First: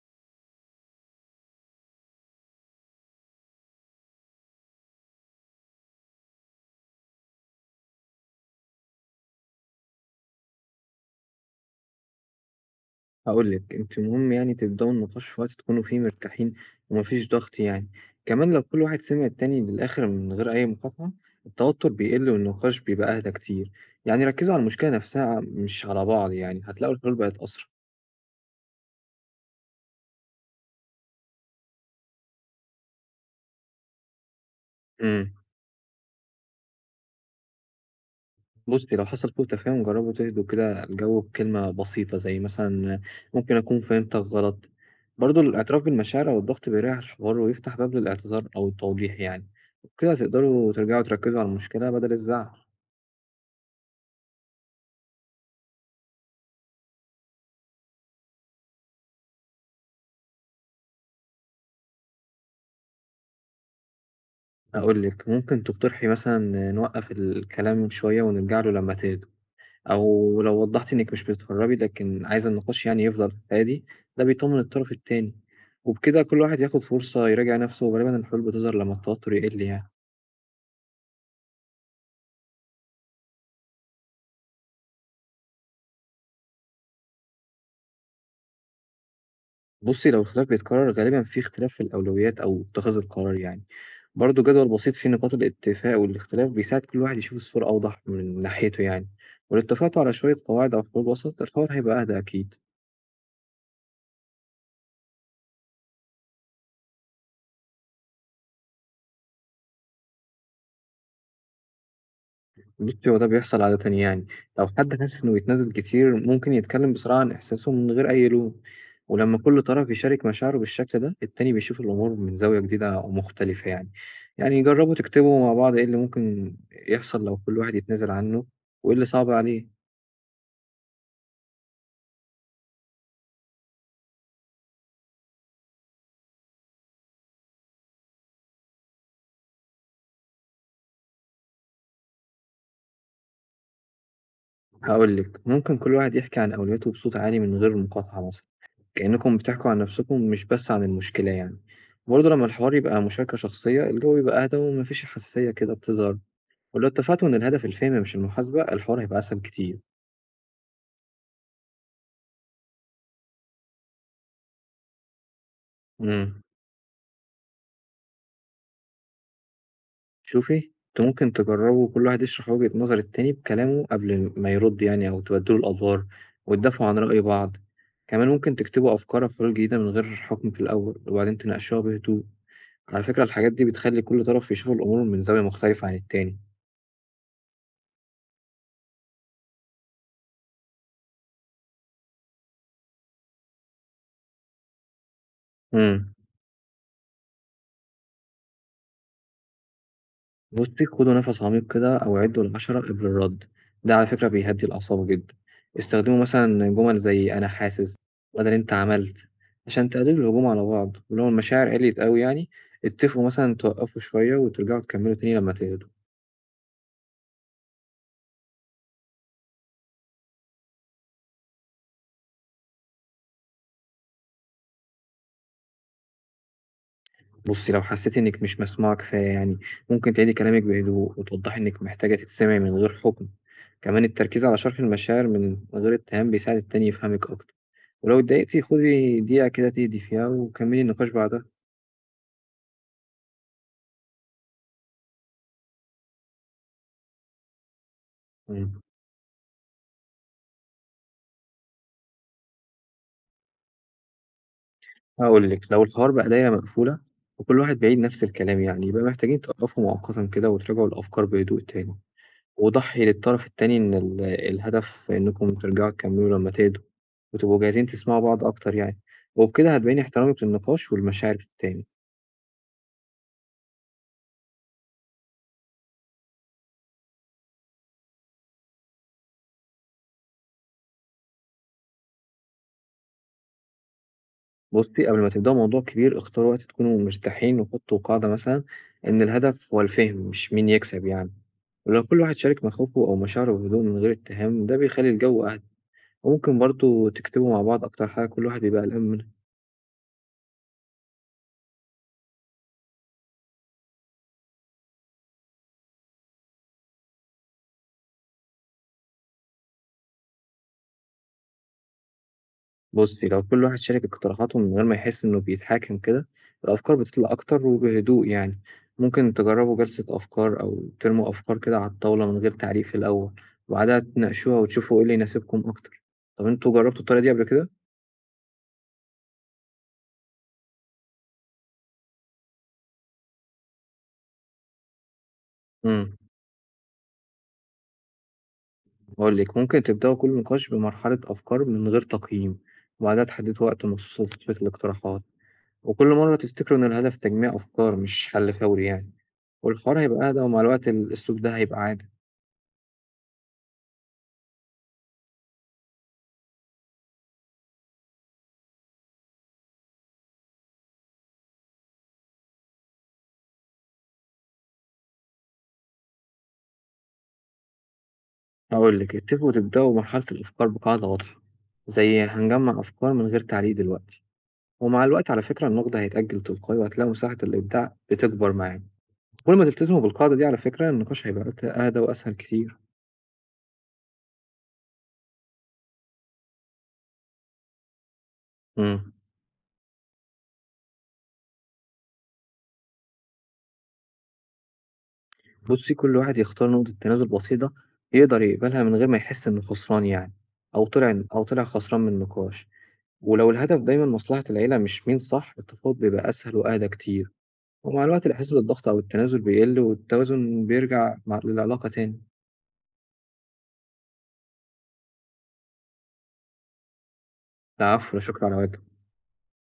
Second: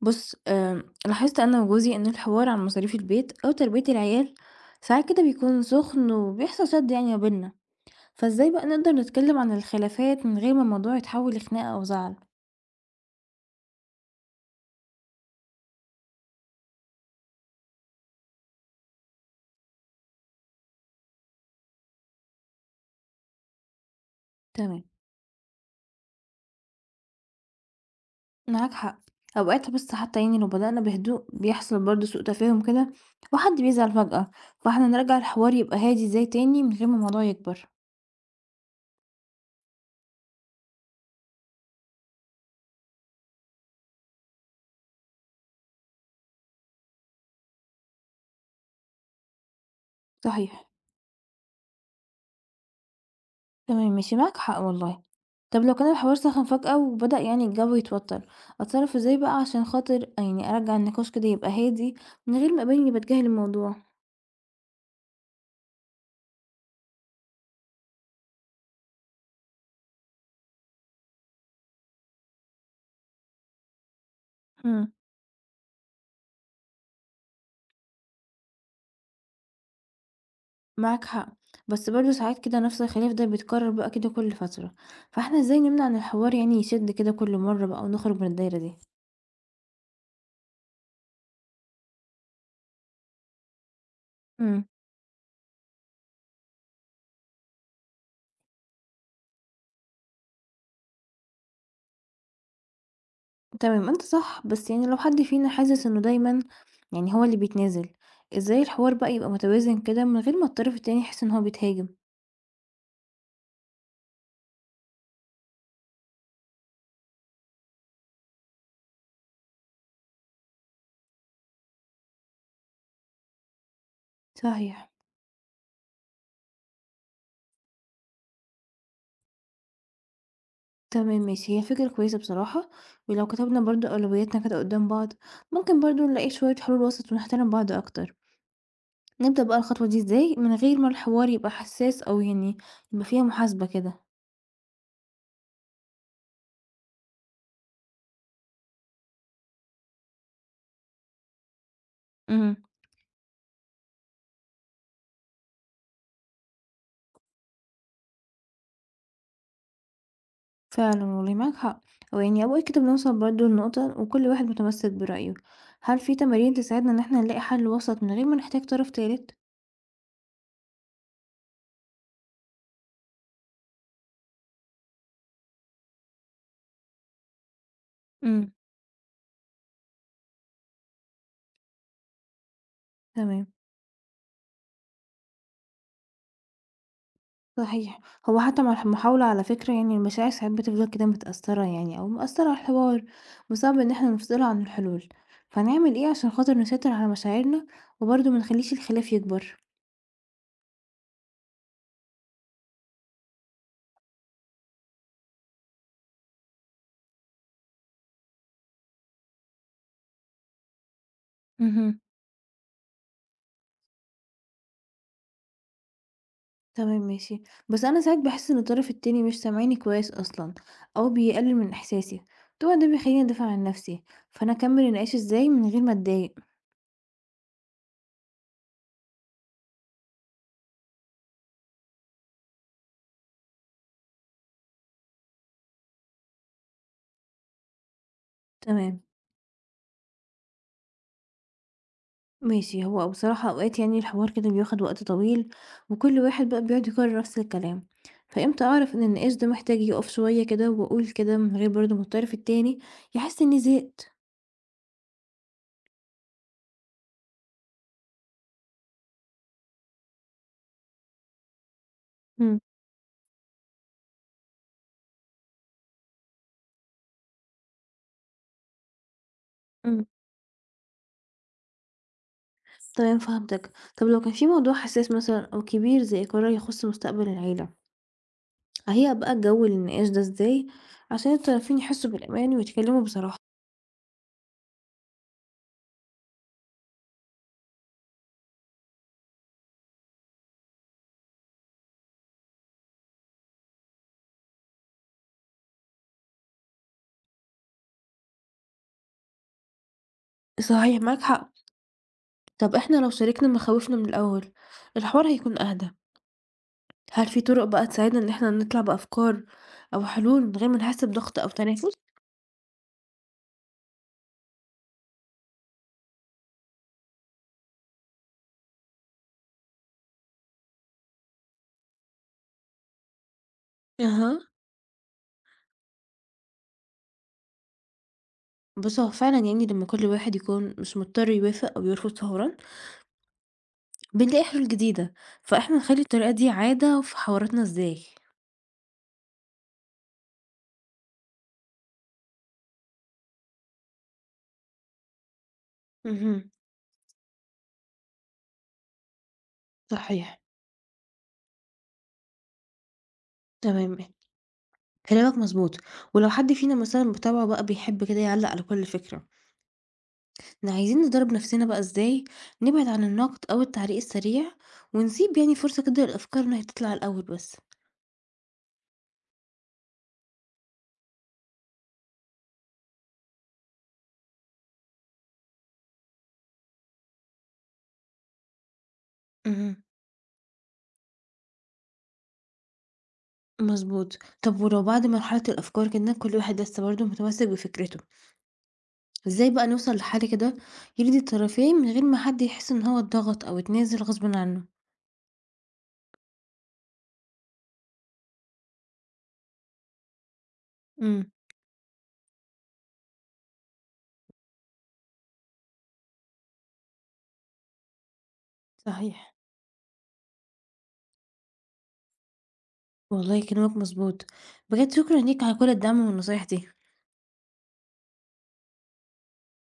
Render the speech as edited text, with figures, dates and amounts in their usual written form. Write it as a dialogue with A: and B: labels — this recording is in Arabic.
A: بُص، لاحظت أنا وجوزي إن الحوار عن مصاريف البيت أو تربية العيال ساعات كده بيكون سُخن وبيحصل شد يعني ما بيننا، فإزاي بقى نقدر نتكلم عن الخلافات من غير ما الموضوع يتحول لخناقة أو زعل؟
B: هاقول لِك، أنتِ المهم يعني تبدأوا النقاش في وقت تكونوا فيه مرتاحين وما فيش ضغط يعني، كمان لو كل واحد سمع التاني للآخر من غير أي مقاطعة، التوتر بيقل والنقاش بيبقى أهدى كتير، يعني ركّزوا على
A: تمام،
B: المشكلة نفسها مش على بعض يعني، هتلاقوا الحلول بقت أسرع.
A: معاك حق، أوقات بس حتى يعني لو بدأنا بهدوء بيحصل برضه سوء تفاهم كده وحد بيزعل فجأة، فإحنا نرجّع
B: إمم،
A: الحوار يبقى هادي زي تاني من غير ما الموضوع يكبر.
B: بُصّي لو حصل سوء تفاهم جرّبوا تهدوا كده الجو بكلمة بسيطة زي مثلًا ممكن أكون فهمتك غلط، برضه الاعتراف بالمشاعر أو الضغط بيريّح الحوار ويفتح باب للاعتذار أو التوضيح يعني، وبكده
A: صحيح.
B: هتقدروا ترجعوا تركّزوا على المشكلة بدل الزعل.
A: تمام ماشي، معاك حق والله. طب لو كان الحوار سخن فجأة وبدأ يعني الجو يتوتر، اتصرف ازاي بقى عشان خاطر يعني ارجع النقاش كده يبقى هادي من غير ما ابان اني بتجاهل الموضوع؟
B: أقول لِك، ممكن تقترحي مثلًا نوقّف الكلام شوية ونرجع له لمّا تهدوا، أو لو وضّحتِ إنِّك مش بتتهرّبي لكن عايزة النقاش يعني يفضل هادي، ده بيطمّن
A: امم.
B: الطرف التاني، وبكده كل واحد ياخد فرصة يراجع نَفْسه، وغالبًا الحلول بتظهر لمّا التوتر يقِل يعني.
A: معاك حق، بس برضه ساعات كده نفس الخلاف ده بيتكرر بقى كده كل فترة، فاحنا ازاي نمنع ان الحوار يعني يشد كده كل مرة بقى ونخرج من الدايرة دي؟
B: بُصّي، لو الخلاف بيتكرر غالبًا في اختلاف في الأولويات أو اتخاذ القرار يعني. برضه
A: امم.
B: جدول بسيط فيه نقاط الاتفاق والاختلاف بيساعد كل واحد يشوف الصورة أوضح من ناحيته يعني، ولو اتفقتوا على شوية قواعد أو حلول وسط الحوار هيبقى أهدى أكيد.
A: تمام انت صح، بس يعني لو حد فينا حاسس انه دايما يعني هو اللي بيتنازل، ازاي الحوار بقى يبقى متوازن كده من غير ما الطرف التاني يحس ان هو بيتهاجم؟
B: بُصّي، هو ده بيحصل عادةً يعني، لو حد حاسس إنه بيتنازل كتير ممكن يتكلم بصراحة عن إحساسه من غير أي لوم، ولمّا كل طرف يشارك مشاعره بالشكل ده، التاني بيشوف الأمور من زاوية جديدة ومختلفة يعني. يعني
A: صحيح.
B: جربوا تكتبوا مع بعض إيه اللي ممكن يحصل لو كل واحد يتنازل عنه، وإيه اللي صعب عليه.
A: تمام ماشي، هي فكرة كويسة بصراحة. ولو كتبنا برضو أولوياتنا كده قدام بعض ممكن برضو نلاقي شوية حلول وسط ونحترم بعض أكتر. نبدأ بقى الخطوة دي ازاي من غير ما الحوار يبقى حساس أو يعني يبقى فيها محاسبة كده؟
B: هاقول لِك، ممكن كل واحد يحكي عن أولوياته بصوت عالي من غير مقاطعة مثلًا، كأنكم بتحكوا عن نفسكم مش بس عن المشكلة يعني. برضه لمّا
A: امم.
B: الحوار يبقى مشاركة شخصية، الجو بيبقى أهدى وما فيش حساسية كده بتظهر. ولو اتفقتوا إن الهدف الفهم مش المحاسبة الحوار هيبقى أسهل كتير،
A: فعلا والله معاك حق. أو يعني أوقات كده بنوصل برضو لنقطة وكل واحد متمسك برأيه، هل في
B: امم
A: تمارين تساعدنا إن احنا نلاقي حل وسط من غير ما نحتاج طرف تالت؟
B: شوفي أنتوا ممكن تجربوا كل واحد يشرح وجهة نظر التاني بكلامه قبل ما يرد يعني أو تبدلوا الأدوار وتدافعوا عن رأي بعض، كمان
A: امم.
B: ممكن تكتبوا أفكار أو حلول جديدة من غير حكم في الأول وبعدين تناقشوها بهدوء، على فكرة
A: تمام.
B: الحاجات دي بتخلي كل طرف يشوف الأمور من زاوية مختلفة عن التاني.
A: صحيح. هو حتى مع المحاولة على فكرة يعني المشاعر ساعات بتفضل كده متأثرة يعني أو مأثرة على الحوار، وصعب إن احنا نفصله عن الحلول، فهنعمل ايه
B: امم
A: عشان خاطر نسيطر على مشاعرنا وبرضه منخليش الخلاف يكبر؟
B: بُصّي، خدوا نَفَس عميق كده أو عدّوا ل10 قبل الرد، ده على فكرة بيهدّي الأعصاب جدًا. استخدموا مثلًا جُمل زي أنا حاسس بدل أنت عملت عشان تقللوا الهجوم على بعض، ولو المشاعر قلّت
A: مهم.
B: أوي يعني، اتفقوا مثلًا توقّفوا شوية وترجعوا تكمّلوا تاني لمّا تهدوا.
A: تمام ماشي. بس أنا ساعات بحس إن الطرف التاني مش سامعني كويس أصلا أو بيقلل من إحساسي، طبعا ده بيخليني أدافع عن نفسي، فأنا أكمل النقاش ازاي من غير ما أتضايق؟
B: بُصّي، لو حسّيتِ إنِّك مش مسموعة كفاية يعني، ممكن تعيدي كلامِك بهدوء وتوضّحي إنِّك محتاجة تتسمعي من غير حُكم. كمان التركيز على شرح المشاعر من غير اتهام بيساعد التاني يفهمِك أكتر، ولو اتضايقتِ
A: تمام
B: خُدي دقيقة كده تهدي فيها وكمّلي النقاش بعدها.
A: ماشي، هو بصراحة أوقات يعني الحوار كده بياخد وقت طويل، وكل واحد بقى بيقعد يكرر نفس الكلام، فإمتى
B: إمم.
A: أعرف إن النقاش ده محتاج يقف شوية كده وأقول كده من غير برضه ما الطرف التاني يحس إني زهقت؟
B: هاقول لِك، لو الحوار بقى دايرة مقفولة وكل واحد بيعيد نفس الكلام يعني، يبقى محتاجين تقفوا مؤقتًا كده وتراجعوا الأفكار بهدوء تاني،
A: إمم.
B: وضَحّي للطرف التاني إن الهدف إنكم ترجعوا تكمّلوا لمّا تهدوا وتبقوا جاهزين تسمعوا بعض أكتر يعني، وبكده هتبيّني
A: إمم.
B: احترامِك للنقاش والمشاعر التاني.
A: تمام فهمتك. طب لو كان في موضوع حساس مثلًا أو كبير زي قرار يخص مستقبل العيلة، أهيأ بقى الجو للنقاش ده إزاي عشان الطرفين يحسوا بالأمان ويتكلموا بصراحة؟
B: بُصّي، قبل ما تبدأوا موضوع كبير اختاروا وقت تكونوا مرتاحين وحطّوا قاعدة مثلًا إن الهدف هو الفهم مش مين يكسب يعني، ولو كل واحد شارك مخاوفه أو مشاعره بهدوء من غير اتهام، ده بيخلّي الجو أهدى. ممكن برضه تكتبوا مع بعض أكتر حاجة كل واحد يبقى قلقان منها،
A: صحيح معاك حق. طب إحنا لو شاركنا مخاوفنا من الأول الحوار هيكون أهدى. هل في طرق بقى تساعدنا إن إحنا نطلع بأفكار أو حلول من غير ما نحس بضغط أو تنافس؟
B: بُصّي لو كل واحد شارك اقتراحاته من غير ما يحس إنه بيتحاكم كده، الأفكار بتطلع أكتر وبهدوء يعني، ممكن تجربوا جلسة أفكار أو ترموا أفكار كده على الطاولة من غير تعريف الأول، وبعدها
A: أها.
B: تناقشوها وتشوفوا إيه اللي يناسبكم أكتر، طب أنتم جربتوا الطريقة دي قبل كده؟
A: بص هو فعلا يعني لما كل واحد يكون مش مضطر يوافق أو يرفض فورا بنلاقي حلول جديدة، فإحنا نخلي
B: إمم،
A: الطريقة دي عادة في حواراتنا إزاي؟
B: هاقول لِك ممكن تبدأوا كل نقاش بمرحلة أفكار من غير تقييم، وبعدها تحددوا وقت مخصوص لتثبيت الاقتراحات. وكل مرة
A: مهم.
B: تفتكروا إن الهدف تجميع أفكار مش حل فوري يعني، والحوار هيبقى أهدى
A: صحيح.
B: ومع الوقت الأسلوب ده هيبقى عادة،
A: تمام. كلامك مظبوط. ولو حد فينا مثلا بطبعه بقى بيحب كده يعلق على كل فكرة، احنا عايزين ندرب نفسنا بقى ازاي نبعد عن النقد او التعليق السريع ونسيب يعني فرصة كده للأفكار انها تطلع الأول بس؟
B: هقولك اتفقوا تبدأوا مرحلة الأفكار بقاعدة واضحة، زي هنجمع أفكار من غير تعليق دلوقتي، ومع الوقت على فكرة النقد هيتأجل تلقائي وهتلاقوا مساحة الإبداع بتكبر معاكم، كل ما
A: مهم.
B: تلتزموا بالقاعدة دي على فكرة النقاش هيبقى أهدى وأسهل كتير.
A: مضبوط. طب ولو بعد مرحلة الأفكار كده كل واحد لسه برضه متمسك بفكرته،
B: مم.
A: إزاي بقى نوصل لحل كده يرضي الطرفين من غير ما حد يحس إن هو اتضغط أو اتنازل غصبٍ عنه؟
B: بصي كل واحد يختار نقطة تنازل بسيطة يقدر يقبلها من غير ما يحس إنه خسران يعني،
A: امم.
B: أو طلع خسران من النقاش. ولو الهدف دايما مصلحة العيلة مش مين صح التفاوض بيبقى أسهل وأهدى كتير، ومع الوقت الإحساس بالضغط أو
A: صحيح
B: التنازل بيقل والتوازن بيرجع مع للعلاقة تاني.
A: والله كلامك مظبوط. بجد شكرا ليك على كل الدعم والنصايح دي.
B: العفو، لا شكرا على واجب.